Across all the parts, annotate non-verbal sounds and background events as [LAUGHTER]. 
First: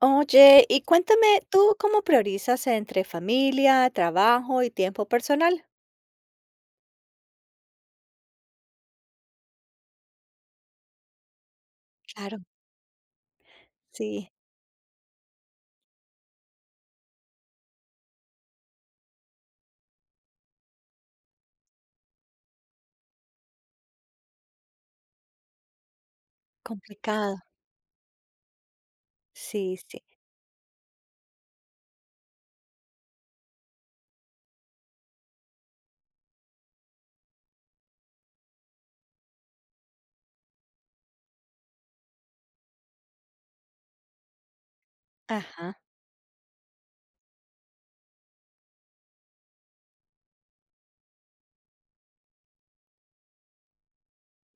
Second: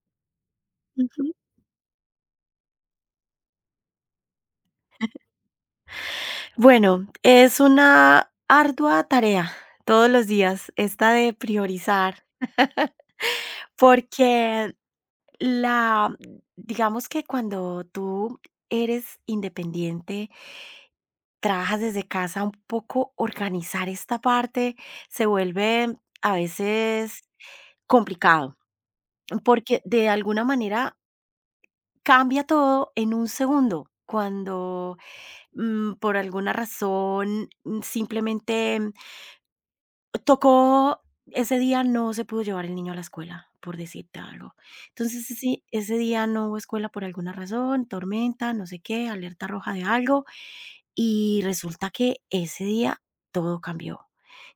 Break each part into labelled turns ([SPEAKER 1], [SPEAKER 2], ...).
[SPEAKER 1] Oye, y
[SPEAKER 2] Ujú.
[SPEAKER 1] cuéntame, ¿tú cómo priorizas entre familia, trabajo y tiempo personal?
[SPEAKER 2] Bueno, es una ardua tarea todos los días, esta de priorizar,
[SPEAKER 1] Claro, sí,
[SPEAKER 2] porque la, digamos que cuando tú eres independiente, trabajas desde casa, un poco organizar esta parte se vuelve a veces
[SPEAKER 1] complicado.
[SPEAKER 2] complicado,
[SPEAKER 1] Sí,
[SPEAKER 2] porque
[SPEAKER 1] sí.
[SPEAKER 2] de alguna manera cambia todo en un segundo. Cuando por alguna razón, simplemente tocó, ese día no se pudo llevar el niño a la escuela, por decirte algo. Entonces, sí,
[SPEAKER 1] Ajá,
[SPEAKER 2] ese día no hubo escuela por alguna razón, tormenta, no sé qué, alerta roja de algo, y resulta que ese día todo cambió.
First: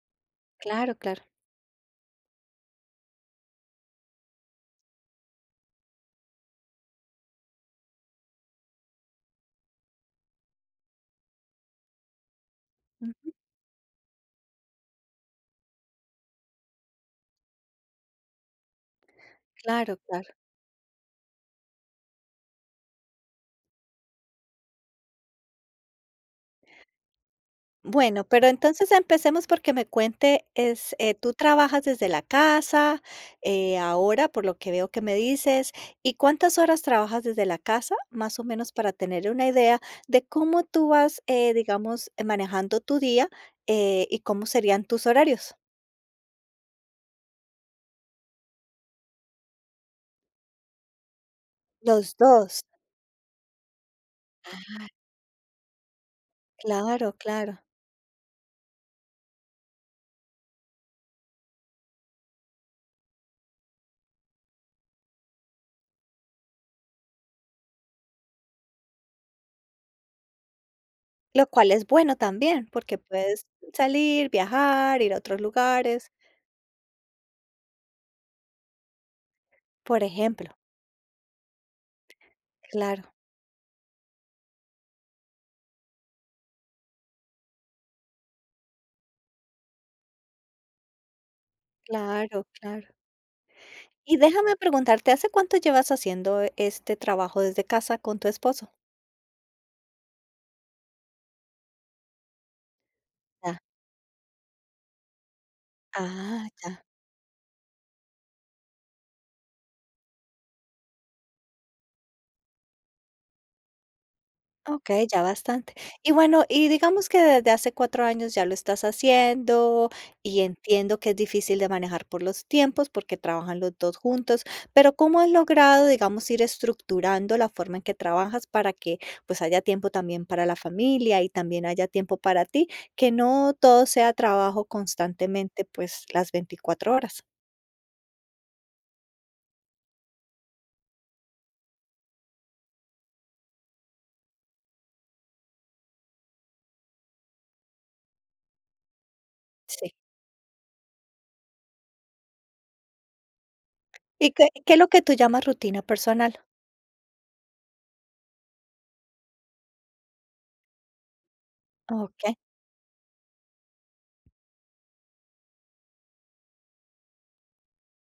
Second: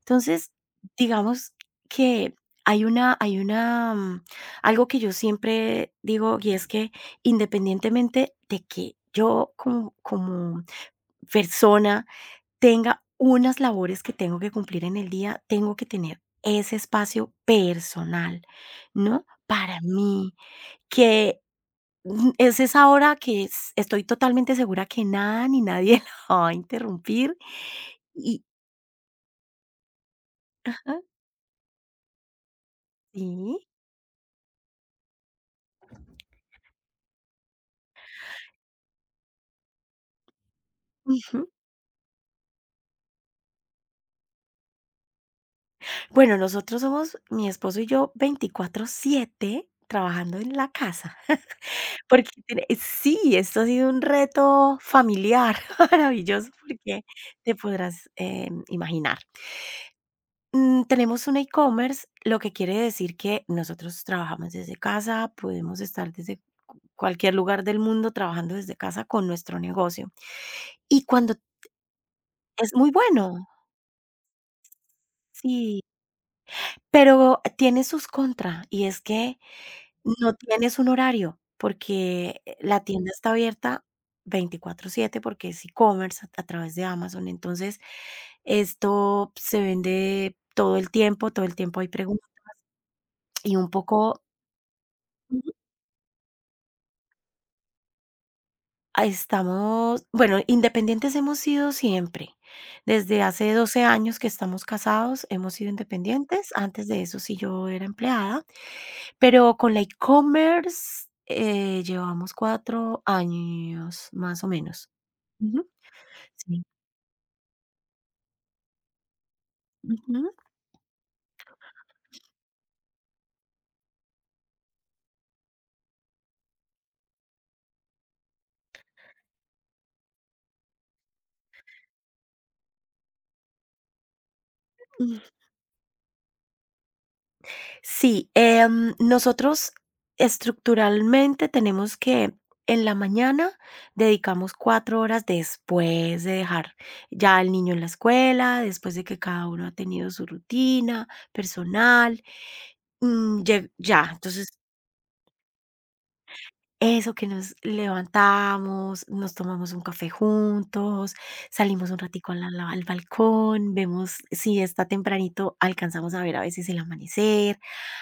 [SPEAKER 2] Entonces,
[SPEAKER 1] claro, claro.
[SPEAKER 2] digamos que hay algo que yo siempre digo, y es que independientemente de que yo como persona tenga
[SPEAKER 1] Mm.
[SPEAKER 2] unas labores que tengo que cumplir en el día, tengo que tener ese espacio personal, ¿no? Para
[SPEAKER 1] Claro, claro.
[SPEAKER 2] mí, que es esa hora que estoy totalmente segura que nada ni nadie [LAUGHS] la va a interrumpir.
[SPEAKER 1] Bueno,
[SPEAKER 2] Y
[SPEAKER 1] pero entonces empecemos porque me cuente, es, tú trabajas desde la casa,
[SPEAKER 2] sí,
[SPEAKER 1] ahora, por lo que veo que me dices, ¿y cuántas horas trabajas desde la casa? Más o menos para tener una idea de cómo tú vas,
[SPEAKER 2] ujú.
[SPEAKER 1] digamos, manejando tu día, y cómo serían tus horarios.
[SPEAKER 2] Bueno, nosotros somos, mi esposo y yo, 24/7 trabajando en la casa. [LAUGHS]
[SPEAKER 1] Los
[SPEAKER 2] Porque
[SPEAKER 1] dos
[SPEAKER 2] sí, esto ha sido un reto familiar [LAUGHS] maravilloso porque
[SPEAKER 1] Claro, claro.
[SPEAKER 2] te podrás imaginar. Tenemos un e-commerce, lo que quiere decir que nosotros trabajamos desde casa, podemos estar desde cualquier lugar del mundo trabajando desde casa con nuestro negocio. Y cuando
[SPEAKER 1] Lo cual es bueno también,
[SPEAKER 2] Es muy
[SPEAKER 1] porque puedes
[SPEAKER 2] bueno,
[SPEAKER 1] salir, viajar, ir a otros
[SPEAKER 2] sí,
[SPEAKER 1] lugares,
[SPEAKER 2] pero tiene sus contra y es que
[SPEAKER 1] por
[SPEAKER 2] no
[SPEAKER 1] ejemplo.
[SPEAKER 2] tienes un horario porque la tienda
[SPEAKER 1] Claro,
[SPEAKER 2] está abierta 24/7 porque es e-commerce a través de Amazon. Entonces, esto se vende todo el tiempo hay preguntas
[SPEAKER 1] claro, claro.
[SPEAKER 2] y un
[SPEAKER 1] Y
[SPEAKER 2] poco...
[SPEAKER 1] déjame preguntarte, ¿hace cuánto llevas haciendo este trabajo desde casa con tu esposo?
[SPEAKER 2] Ah, estamos, bueno, independientes hemos sido siempre. Desde hace
[SPEAKER 1] Ya.
[SPEAKER 2] 12 años que estamos casados, hemos sido
[SPEAKER 1] Ah,
[SPEAKER 2] independientes.
[SPEAKER 1] ya.
[SPEAKER 2] Antes de eso sí yo era empleada, pero con la e-commerce llevamos 4 años más o menos.
[SPEAKER 1] Okey, ya
[SPEAKER 2] Ujú,
[SPEAKER 1] bastante. Y bueno,
[SPEAKER 2] sí.
[SPEAKER 1] y digamos que desde hace 4 años ya lo estás haciendo,
[SPEAKER 2] Ujú.
[SPEAKER 1] y entiendo que es difícil de manejar por los tiempos, porque trabajan los 2 juntos, pero, ¿cómo has logrado, digamos, ir estructurando la forma en que trabajas para que, pues, haya tiempo también para la familia y también haya tiempo para ti, que no todo sea trabajo constantemente, pues, las 24 horas?
[SPEAKER 2] Sí, nosotros estructuralmente tenemos que en la mañana dedicamos 4 horas después de dejar ya al niño en la escuela, después de que cada uno ha
[SPEAKER 1] Sí.
[SPEAKER 2] tenido su rutina personal. Ya,
[SPEAKER 1] ¿Y qué
[SPEAKER 2] entonces
[SPEAKER 1] qué es lo que tú llamas rutina personal?
[SPEAKER 2] eso, que nos levantamos, nos tomamos un café juntos, salimos un ratico
[SPEAKER 1] Okey,
[SPEAKER 2] al balcón, vemos si está tempranito, alcanzamos a ver a veces el amanecer,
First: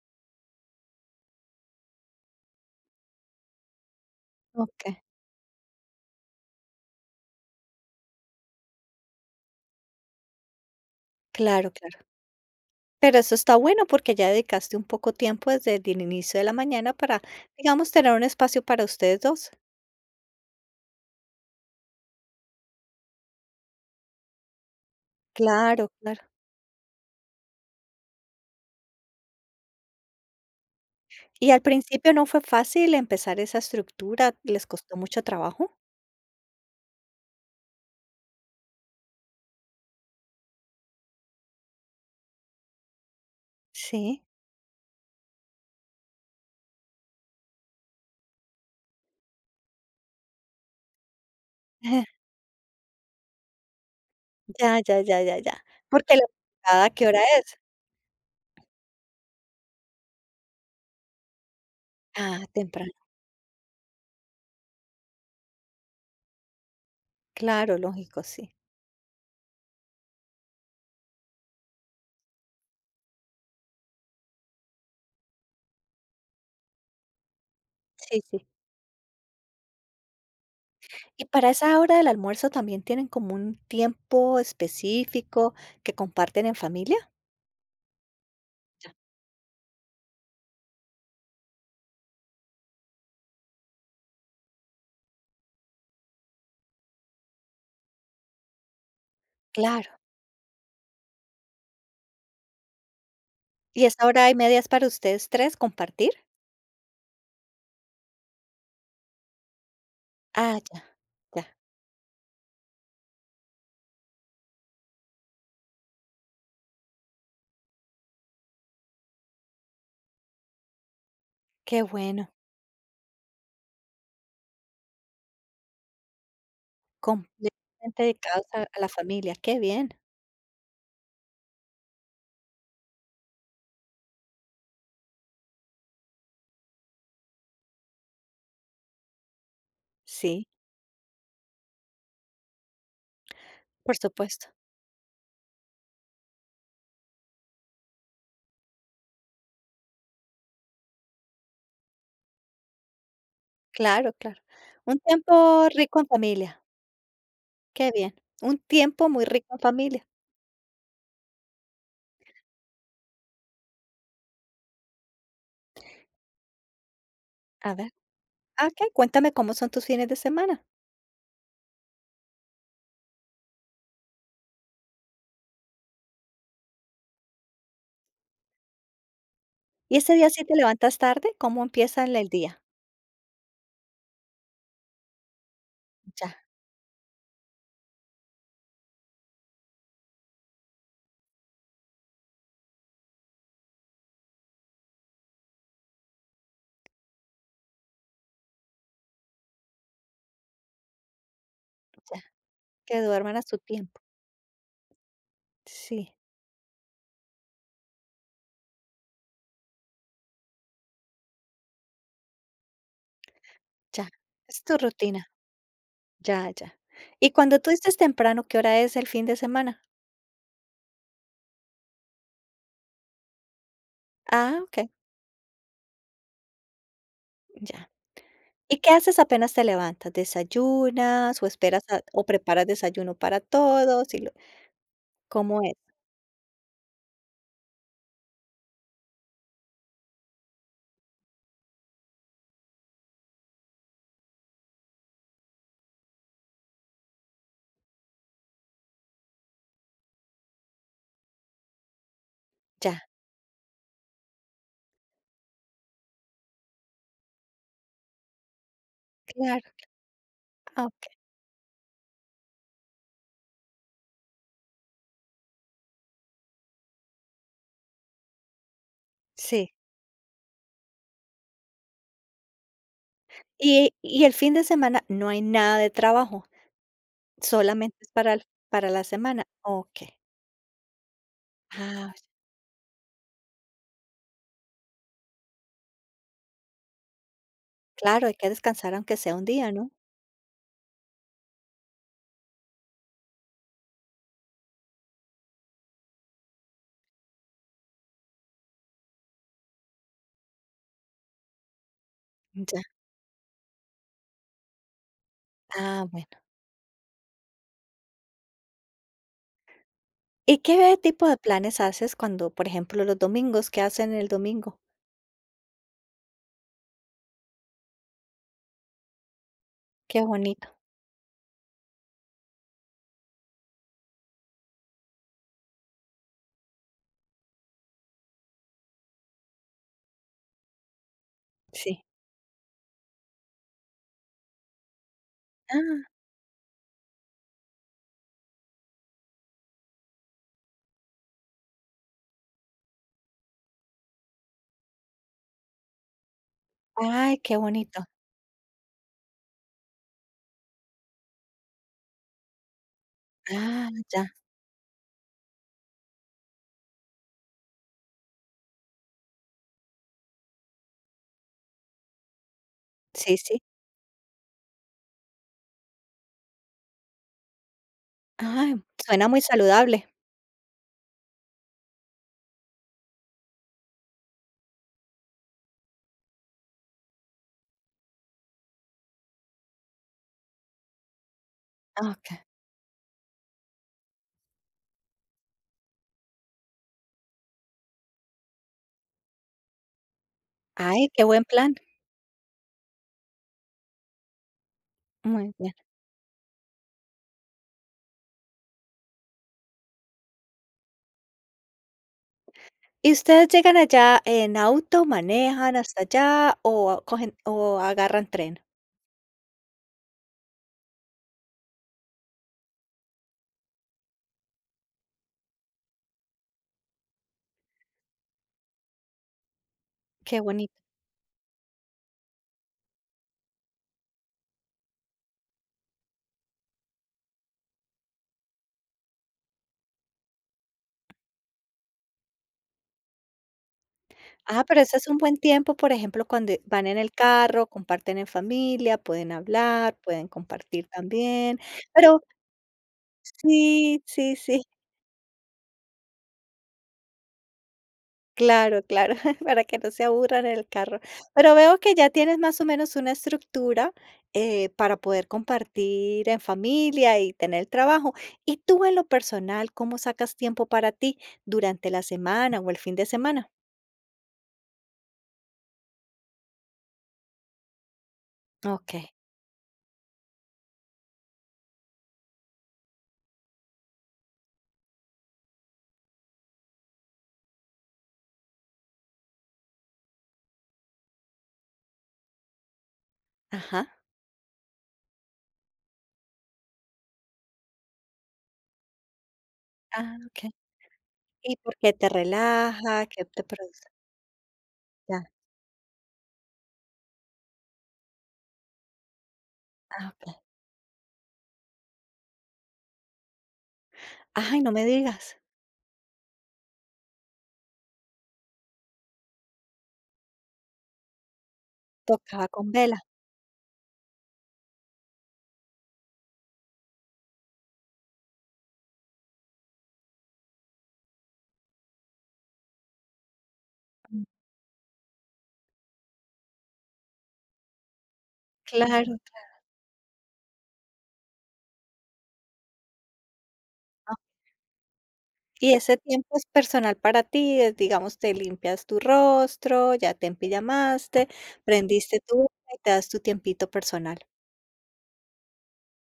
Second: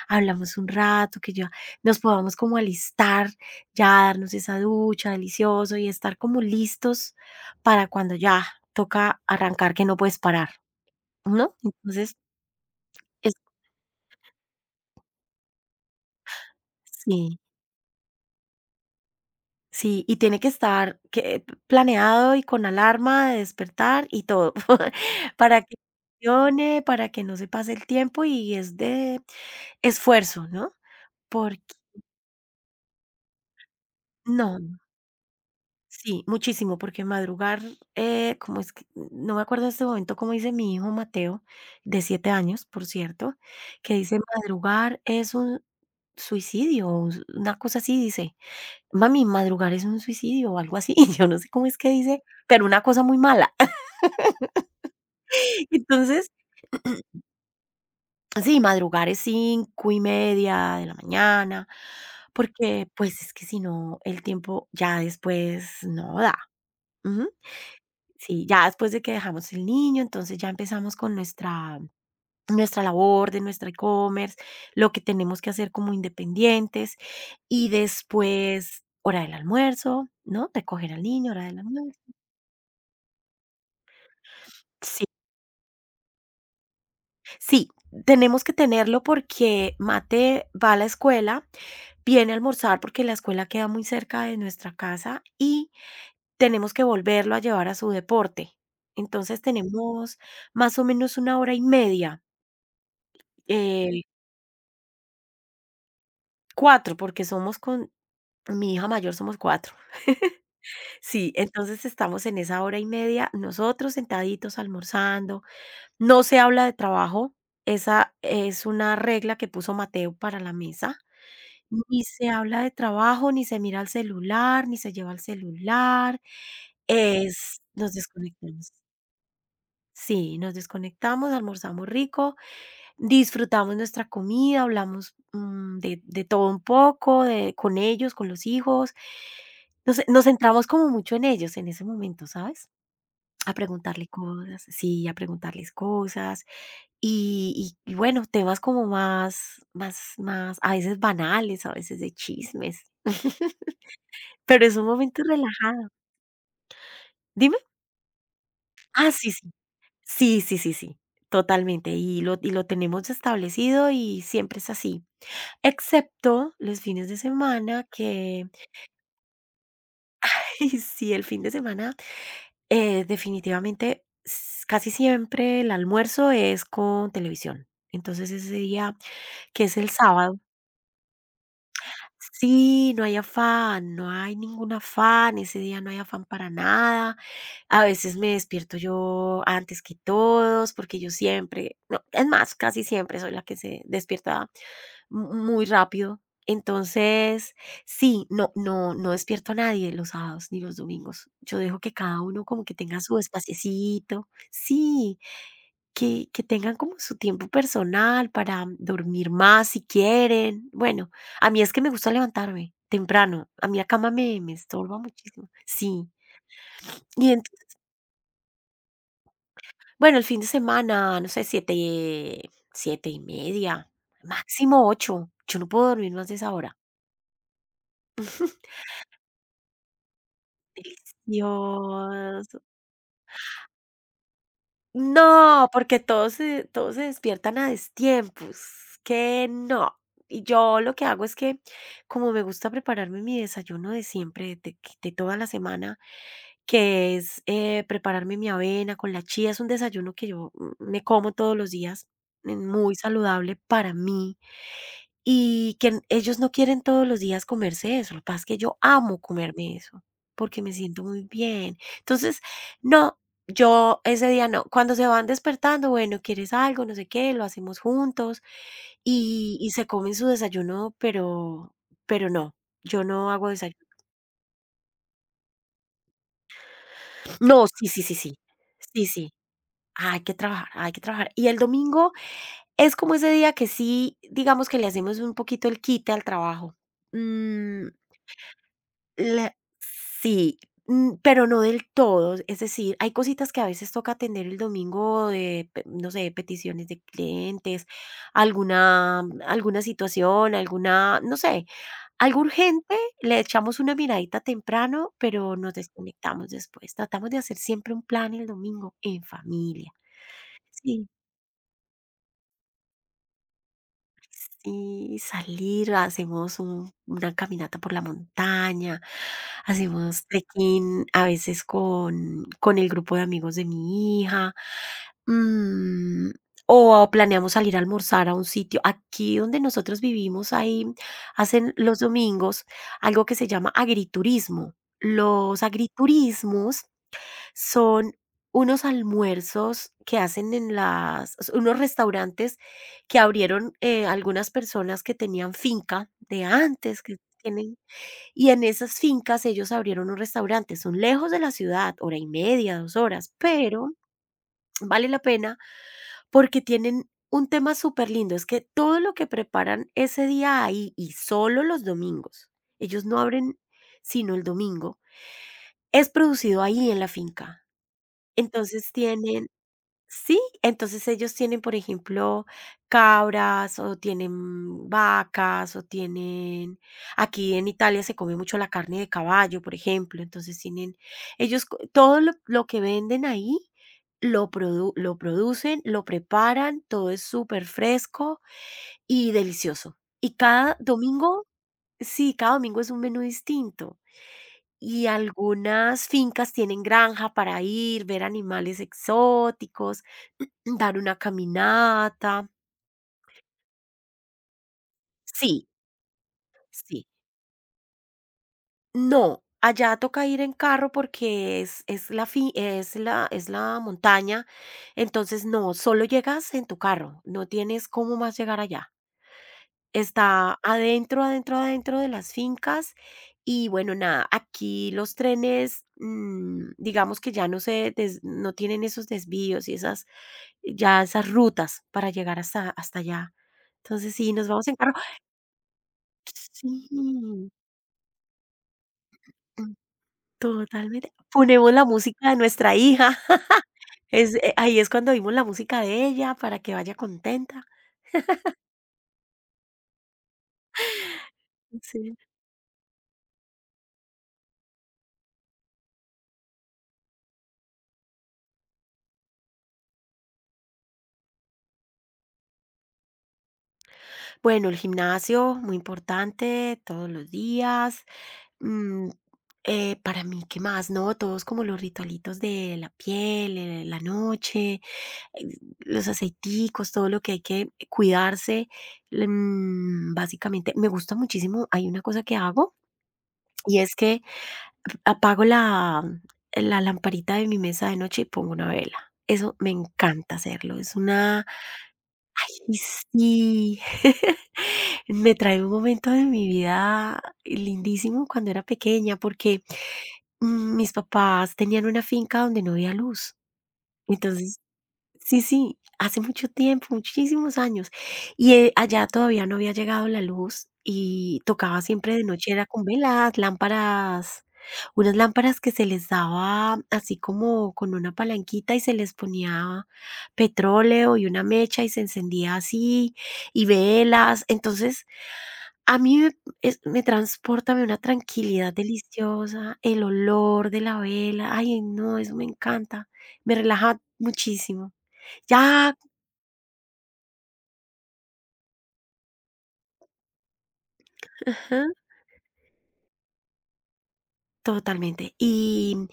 [SPEAKER 2] hablamos un rato, que ya nos podamos como alistar, ya darnos esa
[SPEAKER 1] okey.
[SPEAKER 2] ducha delicioso y estar como listos para cuando ya toca arrancar que no puedes parar, ¿no?
[SPEAKER 1] Claro, claro.
[SPEAKER 2] Entonces,
[SPEAKER 1] Pero eso
[SPEAKER 2] es,
[SPEAKER 1] está bueno porque ya dedicaste un poco tiempo desde el inicio de la mañana para,
[SPEAKER 2] sí.
[SPEAKER 1] digamos, tener un espacio para ustedes dos.
[SPEAKER 2] Sí, y tiene que estar que planeado y con alarma de despertar y todo, [LAUGHS] para que
[SPEAKER 1] Claro, claro.
[SPEAKER 2] funcione, para que no se pase el tiempo y es de esfuerzo, ¿no?
[SPEAKER 1] ¿Y
[SPEAKER 2] Porque
[SPEAKER 1] al principio no fue fácil empezar esa estructura?
[SPEAKER 2] no,
[SPEAKER 1] ¿Les costó mucho trabajo?
[SPEAKER 2] sí, muchísimo, porque madrugar, como es que no me acuerdo en este momento cómo dice mi hijo Mateo, de 7 años, por cierto, que dice
[SPEAKER 1] Sí.
[SPEAKER 2] madrugar es un suicidio, o una cosa así dice. Mami, madrugar es un suicidio o algo así, [LAUGHS] yo no sé cómo es que
[SPEAKER 1] [LAUGHS]
[SPEAKER 2] dice, pero una cosa muy mala.
[SPEAKER 1] Ya, ya, ya, ya, ya.
[SPEAKER 2] [LAUGHS]
[SPEAKER 1] Porque la
[SPEAKER 2] Entonces,
[SPEAKER 1] madrugada, ¿qué hora
[SPEAKER 2] [CLEARS THROAT]
[SPEAKER 1] es?
[SPEAKER 2] sí, madrugar es 5:30 de la mañana,
[SPEAKER 1] Ah,
[SPEAKER 2] porque,
[SPEAKER 1] temprano.
[SPEAKER 2] pues, es que si no, el tiempo ya después no da. Ujú.
[SPEAKER 1] Claro, lógico,
[SPEAKER 2] Sí,
[SPEAKER 1] sí.
[SPEAKER 2] ya después de que dejamos el niño, entonces ya empezamos con nuestra labor de nuestra e-commerce, lo que tenemos que hacer como independientes, y
[SPEAKER 1] Sí, sí.
[SPEAKER 2] después hora del almuerzo, ¿no? Recoger al
[SPEAKER 1] ¿Y
[SPEAKER 2] niño, hora
[SPEAKER 1] para
[SPEAKER 2] del
[SPEAKER 1] esa hora
[SPEAKER 2] almuerzo.
[SPEAKER 1] del almuerzo también tienen como un tiempo específico que comparten en familia?
[SPEAKER 2] Sí, tenemos que
[SPEAKER 1] Ya.
[SPEAKER 2] tenerlo porque Mate va a la escuela, viene a almorzar porque la escuela queda muy cerca de nuestra casa y tenemos que volverlo a llevar a su deporte. Entonces
[SPEAKER 1] Claro.
[SPEAKER 2] tenemos más o menos una hora y media,
[SPEAKER 1] ¿Y
[SPEAKER 2] eh,
[SPEAKER 1] esa hora y media es para ustedes 3 compartir?
[SPEAKER 2] cuatro, porque somos con mi hija mayor, somos 4. [LAUGHS]
[SPEAKER 1] Ah, ya,
[SPEAKER 2] Sí,
[SPEAKER 1] ya,
[SPEAKER 2] entonces estamos en esa hora y media nosotros sentaditos almorzando, no se habla de trabajo, esa es una regla que puso Mateo para la mesa.
[SPEAKER 1] qué
[SPEAKER 2] Ni se
[SPEAKER 1] bueno,
[SPEAKER 2] habla de trabajo, ni se mira el celular, ni se lleva el celular, es nos
[SPEAKER 1] completamente dedicados a
[SPEAKER 2] desconectamos.
[SPEAKER 1] a la familia, qué bien.
[SPEAKER 2] Sí, nos desconectamos, almorzamos rico, disfrutamos nuestra comida, hablamos, de todo un poco, de con ellos, con los hijos. Nos
[SPEAKER 1] Sí,
[SPEAKER 2] centramos como mucho en ellos en ese momento, ¿sabes? A
[SPEAKER 1] por
[SPEAKER 2] preguntarle
[SPEAKER 1] supuesto.
[SPEAKER 2] cosas, sí, a preguntarles cosas, y bueno, temas como más, a veces banales, a veces de chismes.
[SPEAKER 1] Claro, claro.
[SPEAKER 2] Pero es un
[SPEAKER 1] Un
[SPEAKER 2] momento
[SPEAKER 1] tiempo
[SPEAKER 2] relajado.
[SPEAKER 1] rico en familia,
[SPEAKER 2] ¿Dime?
[SPEAKER 1] qué bien. Un tiempo
[SPEAKER 2] Ah,
[SPEAKER 1] muy
[SPEAKER 2] sí,
[SPEAKER 1] rico
[SPEAKER 2] sí.
[SPEAKER 1] en familia.
[SPEAKER 2] Sí, sí, sí, sí, totalmente. Y lo tenemos establecido y siempre es así, excepto los fines de
[SPEAKER 1] A
[SPEAKER 2] semana
[SPEAKER 1] ver,
[SPEAKER 2] que
[SPEAKER 1] ah, okey, cuéntame cómo son tus fines de
[SPEAKER 2] [LAUGHS]
[SPEAKER 1] semana.
[SPEAKER 2] y sí, el fin de semana, definitivamente, s casi siempre el almuerzo es con televisión. Entonces, ese día, que es el
[SPEAKER 1] ¿Y ese día
[SPEAKER 2] sábado.
[SPEAKER 1] sí te levantas tarde? ¿Cómo empieza el día?
[SPEAKER 2] Sí, no hay afán, no hay ningún afán, ese día no hay afán
[SPEAKER 1] Ya,
[SPEAKER 2] para nada. A veces me despierto yo antes que todos, porque yo siempre, no, es más, casi siempre soy la que se despierta muy rápido. Entonces, sí, no, no, no despierto a nadie los sábados ni los domingos. Yo dejo que cada
[SPEAKER 1] ya,
[SPEAKER 2] uno como que
[SPEAKER 1] que
[SPEAKER 2] tenga su
[SPEAKER 1] duerman a su tiempo.
[SPEAKER 2] espaciecito. Sí
[SPEAKER 1] Sí,
[SPEAKER 2] que tengan como su tiempo personal para dormir más si quieren. Bueno, a mí es que me gusta levantarme temprano. A mí la
[SPEAKER 1] ya,
[SPEAKER 2] cama me
[SPEAKER 1] es tu
[SPEAKER 2] estorba
[SPEAKER 1] rutina.
[SPEAKER 2] muchísimo. Sí.
[SPEAKER 1] Ya, ya. Y
[SPEAKER 2] Y
[SPEAKER 1] cuando
[SPEAKER 2] entonces,
[SPEAKER 1] tú dices temprano, ¿qué hora es el fin de semana?
[SPEAKER 2] bueno, el fin de semana, no sé, siete, 7:30,
[SPEAKER 1] Ah,
[SPEAKER 2] máximo
[SPEAKER 1] okey.
[SPEAKER 2] ocho. Yo no puedo dormir más de esa hora.
[SPEAKER 1] Ya. ¿Y qué haces apenas te levantas? ¿Desayunas o esperas o
[SPEAKER 2] Dios.
[SPEAKER 1] preparas desayuno para todos? ¿Cómo
[SPEAKER 2] No,
[SPEAKER 1] es?
[SPEAKER 2] porque todos se despiertan a destiempos, que no. Y yo lo que hago es que, como me gusta prepararme mi desayuno de siempre, de toda la semana, que es, prepararme mi avena con la chía. Es un desayuno que yo, me como todos los días, muy
[SPEAKER 1] Ya,
[SPEAKER 2] saludable para mí, y que ellos no quieren todos los días comerse eso. Lo que pasa es que yo amo
[SPEAKER 1] claro.
[SPEAKER 2] comerme eso, porque me
[SPEAKER 1] Ah,
[SPEAKER 2] siento
[SPEAKER 1] ok.
[SPEAKER 2] muy bien. Entonces, no, yo ese día no. Cuando se van despertando, bueno, ¿quieres algo? No sé qué, lo hacemos juntos, y
[SPEAKER 1] Sí.
[SPEAKER 2] se comen su desayuno, pero no, yo no hago desayuno.
[SPEAKER 1] Y el fin de semana no hay nada de trabajo,
[SPEAKER 2] No, sí,
[SPEAKER 1] solamente
[SPEAKER 2] sí,
[SPEAKER 1] es
[SPEAKER 2] sí,
[SPEAKER 1] para,
[SPEAKER 2] sí.
[SPEAKER 1] para la
[SPEAKER 2] Sí, sí.
[SPEAKER 1] semana. Ok.
[SPEAKER 2] Hay que trabajar, hay que trabajar. Y el domingo
[SPEAKER 1] Ah,
[SPEAKER 2] es como ese día que sí, digamos que le hacemos un poquito el quite al trabajo. Mm,
[SPEAKER 1] claro, hay que descansar aunque sea un
[SPEAKER 2] le
[SPEAKER 1] día, ¿no?
[SPEAKER 2] Sí, pero no del todo. Es decir, hay cositas que a veces toca atender el domingo de, pe no sé, peticiones de clientes, alguna alguna situación, alguna, no sé, algo
[SPEAKER 1] Ya.
[SPEAKER 2] urgente, le echamos una miradita temprano, pero nos
[SPEAKER 1] Ah, bueno.
[SPEAKER 2] desconectamos después. Tratamos de hacer siempre un plan el domingo en familia.
[SPEAKER 1] ¿Y qué
[SPEAKER 2] Sí.
[SPEAKER 1] tipo de planes haces cuando, por ejemplo, los domingos? ¿Qué hacen el domingo?
[SPEAKER 2] Sí, salir, hacemos una caminata por la montaña,
[SPEAKER 1] Qué
[SPEAKER 2] hacemos
[SPEAKER 1] bonito.
[SPEAKER 2] trekking a veces con, el grupo de amigos de mi hija, mm, o planeamos salir a almorzar a un sitio. Aquí donde nosotros vivimos, ahí hacen los
[SPEAKER 1] Sí.
[SPEAKER 2] domingos algo que se llama agriturismo. Los
[SPEAKER 1] Ah,
[SPEAKER 2] agriturismos son unos almuerzos que hacen en las o sea, unos restaurantes que abrieron, algunas personas que tenían finca de antes, que
[SPEAKER 1] ay, qué
[SPEAKER 2] tienen
[SPEAKER 1] bonito.
[SPEAKER 2] y en esas fincas ellos abrieron un restaurante, son lejos de la ciudad, hora y media, 2 horas,
[SPEAKER 1] Ah,
[SPEAKER 2] pero
[SPEAKER 1] ya.
[SPEAKER 2] vale la pena porque tienen un tema súper lindo es que todo lo que preparan ese día ahí, y solo los domingos, ellos no
[SPEAKER 1] Sí,
[SPEAKER 2] abren
[SPEAKER 1] sí.
[SPEAKER 2] sino el domingo, es producido ahí en la finca.
[SPEAKER 1] Ay,
[SPEAKER 2] Entonces
[SPEAKER 1] suena muy
[SPEAKER 2] tienen
[SPEAKER 1] saludable.
[SPEAKER 2] Sí, entonces ellos tienen, por ejemplo, cabras o tienen vacas o tienen, aquí en Italia se come mucho la carne de caballo, por ejemplo, entonces tienen, ellos todo lo,
[SPEAKER 1] Okey.
[SPEAKER 2] lo que venden ahí lo producen, lo preparan, todo es súper fresco y delicioso. Y cada
[SPEAKER 1] Ay, qué buen
[SPEAKER 2] domingo,
[SPEAKER 1] plan.
[SPEAKER 2] sí, cada domingo es un menú distinto. Y
[SPEAKER 1] Muy bien.
[SPEAKER 2] algunas fincas tienen granja para ir, ver animales exóticos, [CLEARS THROAT] dar una caminata.
[SPEAKER 1] ¿Y ustedes llegan allá en auto,
[SPEAKER 2] Sí,
[SPEAKER 1] manejan hasta allá o
[SPEAKER 2] sí.
[SPEAKER 1] cogen o agarran tren?
[SPEAKER 2] No, allá toca ir en carro porque es la fi- es la montaña. Entonces, no, solo llegas en tu carro. No tienes cómo más llegar allá.
[SPEAKER 1] Qué
[SPEAKER 2] Está
[SPEAKER 1] bonito.
[SPEAKER 2] adentro, adentro, adentro de las fincas y bueno, nada, aquí los trenes, digamos que ya no tienen esos desvíos y esas rutas para llegar hasta allá. Entonces sí, nos
[SPEAKER 1] Ah,
[SPEAKER 2] vamos en
[SPEAKER 1] pero
[SPEAKER 2] carro.
[SPEAKER 1] ese es un buen tiempo, por ejemplo, cuando van
[SPEAKER 2] Sí,
[SPEAKER 1] en el carro, comparten en familia, pueden hablar, pueden compartir
[SPEAKER 2] totalmente.
[SPEAKER 1] también.
[SPEAKER 2] Ponemos la
[SPEAKER 1] Pero
[SPEAKER 2] música de nuestra hija. [LAUGHS]
[SPEAKER 1] sí, sí, sí.
[SPEAKER 2] Ahí es cuando oímos la música de ella para que vaya contenta.
[SPEAKER 1] Claro, claro, [LAUGHS] para que no se aburran en el carro. Pero veo que ya
[SPEAKER 2] Sí.
[SPEAKER 1] tienes más o menos una estructura para poder compartir en familia y tener el trabajo. ¿Y tú en lo personal, cómo sacas tiempo para ti durante la semana o el fin de semana?
[SPEAKER 2] Bueno, el gimnasio, muy importante, todos los días.
[SPEAKER 1] Ok,
[SPEAKER 2] Mm, para mí, ¿qué más? No, todos como los ritualitos de la piel, la noche, eh, los aceiticos, todo lo que hay que cuidarse. Básicamente, me gusta muchísimo. Hay una cosa que hago y
[SPEAKER 1] ajá,
[SPEAKER 2] es que apago la lamparita de mi mesa de noche y pongo una vela. Eso me
[SPEAKER 1] ah,
[SPEAKER 2] encanta
[SPEAKER 1] ok.
[SPEAKER 2] hacerlo. Es una.
[SPEAKER 1] ¿Y por qué te
[SPEAKER 2] Ay,
[SPEAKER 1] relaja? ¿Qué te
[SPEAKER 2] sí.
[SPEAKER 1] produce?
[SPEAKER 2] [LAUGHS]
[SPEAKER 1] Ya,
[SPEAKER 2] Me trae un momento de mi vida lindísimo cuando era pequeña, porque,
[SPEAKER 1] ah, ok.
[SPEAKER 2] mis papás tenían una finca donde no había luz.
[SPEAKER 1] Ay,
[SPEAKER 2] Entonces.
[SPEAKER 1] no me digas,
[SPEAKER 2] Sí, sí, hace mucho tiempo, muchísimos años. Y, allá todavía no había llegado la luz y tocaba siempre de
[SPEAKER 1] tocaba
[SPEAKER 2] noche, era
[SPEAKER 1] con
[SPEAKER 2] con
[SPEAKER 1] vela.
[SPEAKER 2] velas, lámparas, unas lámparas que se les daba así como con una palanquita y se les ponía petróleo y una mecha y se encendía así, y
[SPEAKER 1] Mm.
[SPEAKER 2] velas. Entonces, a mí me transporta, me da una tranquilidad
[SPEAKER 1] Claro.
[SPEAKER 2] deliciosa, el olor de la vela. Ay, no, eso me encanta, me relaja muchísimo.
[SPEAKER 1] Y
[SPEAKER 2] Ya,
[SPEAKER 1] ese tiempo es personal para ti, es, digamos, te limpias tu rostro, ya te empijamaste,
[SPEAKER 2] ajá,
[SPEAKER 1] prendiste tu vela y te das tu tiempito personal.
[SPEAKER 2] totalmente. Y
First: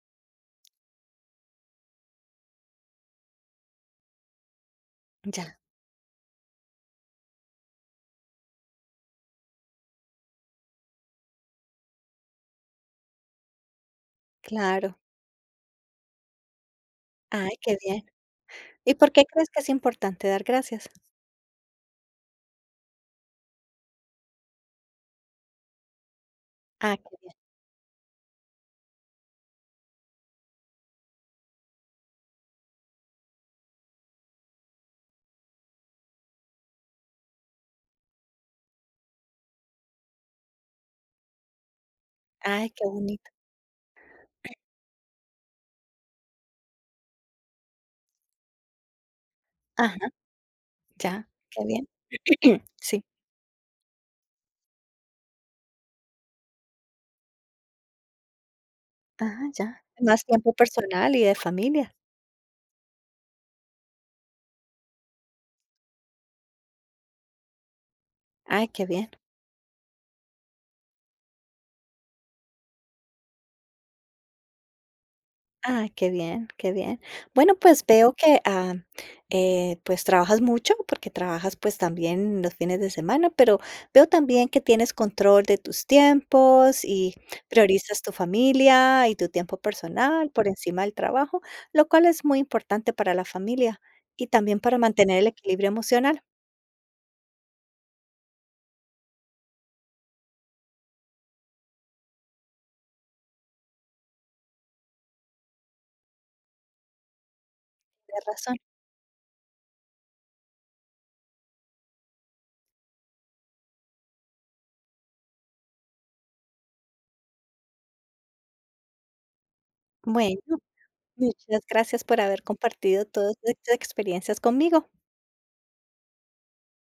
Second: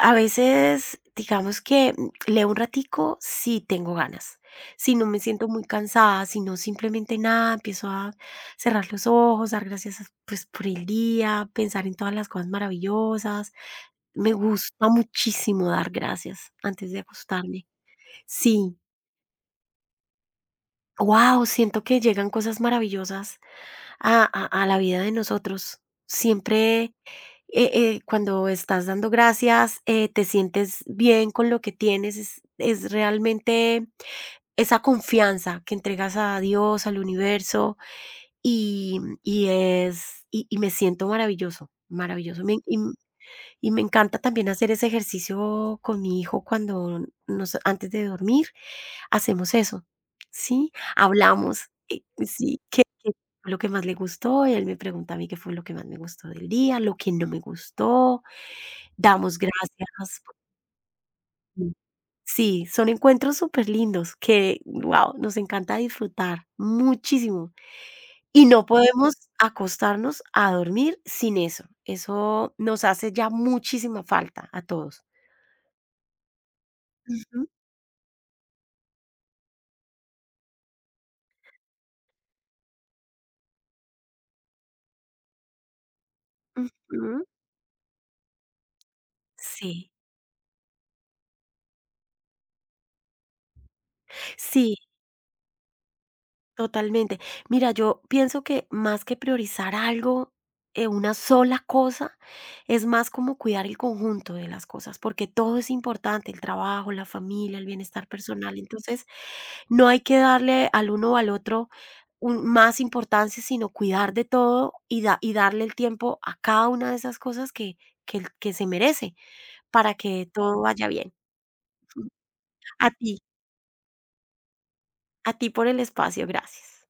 [SPEAKER 2] a veces, digamos que leo un ratico si tengo ganas. Si no me siento
[SPEAKER 1] Ya,
[SPEAKER 2] muy cansada, si no simplemente nada, empiezo a cerrar los ojos, dar gracias, pues, por el día, pensar en todas las cosas maravillosas. Me gusta
[SPEAKER 1] claro.
[SPEAKER 2] muchísimo dar gracias antes de
[SPEAKER 1] Ay,
[SPEAKER 2] acostarme.
[SPEAKER 1] qué bien.
[SPEAKER 2] Sí,
[SPEAKER 1] ¿Y por qué crees que es importante dar gracias?
[SPEAKER 2] guau, siento que llegan cosas maravillosas a la vida de nosotros. Siempre,
[SPEAKER 1] Ah, qué bien.
[SPEAKER 2] cuando estás dando gracias, te sientes bien con lo que tienes, es realmente esa confianza que entregas a Dios, al universo, y es y me siento maravilloso, maravilloso. Me
[SPEAKER 1] Ay, qué bonito.
[SPEAKER 2] y me encanta también hacer ese ejercicio con mi hijo cuando nos antes de dormir, hacemos eso,
[SPEAKER 1] Ajá,
[SPEAKER 2] ¿sí?
[SPEAKER 1] ya, qué
[SPEAKER 2] Hablamos,
[SPEAKER 1] bien.
[SPEAKER 2] sí,
[SPEAKER 1] [CLEARS THROAT]
[SPEAKER 2] qué
[SPEAKER 1] Sí,
[SPEAKER 2] qué fue lo que más le gustó, y él me pregunta a mí qué fue lo que más me gustó del día, lo que no me gustó, damos
[SPEAKER 1] ajá,
[SPEAKER 2] gracias.
[SPEAKER 1] ya. Más tiempo personal y de familia.
[SPEAKER 2] Sí, son encuentros súper lindos que, wow nos encanta disfrutar muchísimo. Y no
[SPEAKER 1] Ay, qué bien.
[SPEAKER 2] podemos acostarnos a dormir sin eso. Eso nos hace ya muchísima falta a todos.
[SPEAKER 1] Ah, qué bien, qué bien.
[SPEAKER 2] Ujú.
[SPEAKER 1] Bueno, pues veo que, ah, pues trabajas mucho, porque trabajas pues también los fines de semana, pero veo también que tienes control de tus tiempos y
[SPEAKER 2] Ujú.
[SPEAKER 1] priorizas tu familia y tu tiempo
[SPEAKER 2] Sí,
[SPEAKER 1] personal por encima del trabajo, lo cual es muy importante para la familia y también para
[SPEAKER 2] sí,
[SPEAKER 1] mantener el equilibrio emocional.
[SPEAKER 2] totalmente. Mira, yo pienso que más que priorizar algo, una sola cosa, es más como cuidar el conjunto de las cosas, porque todo es importante, el trabajo, la familia, el bienestar
[SPEAKER 1] Tienes razón.
[SPEAKER 2] personal. Entonces, no hay que darle al uno o al otro más importancia, sino cuidar de todo y darle el tiempo a cada una de esas cosas que se merece para que
[SPEAKER 1] Bueno,
[SPEAKER 2] todo vaya bien.
[SPEAKER 1] muchas gracias
[SPEAKER 2] [LAUGHS]
[SPEAKER 1] por haber
[SPEAKER 2] A
[SPEAKER 1] compartido
[SPEAKER 2] ti,
[SPEAKER 1] todas estas experiencias conmigo.
[SPEAKER 2] a ti por el espacio, gracias.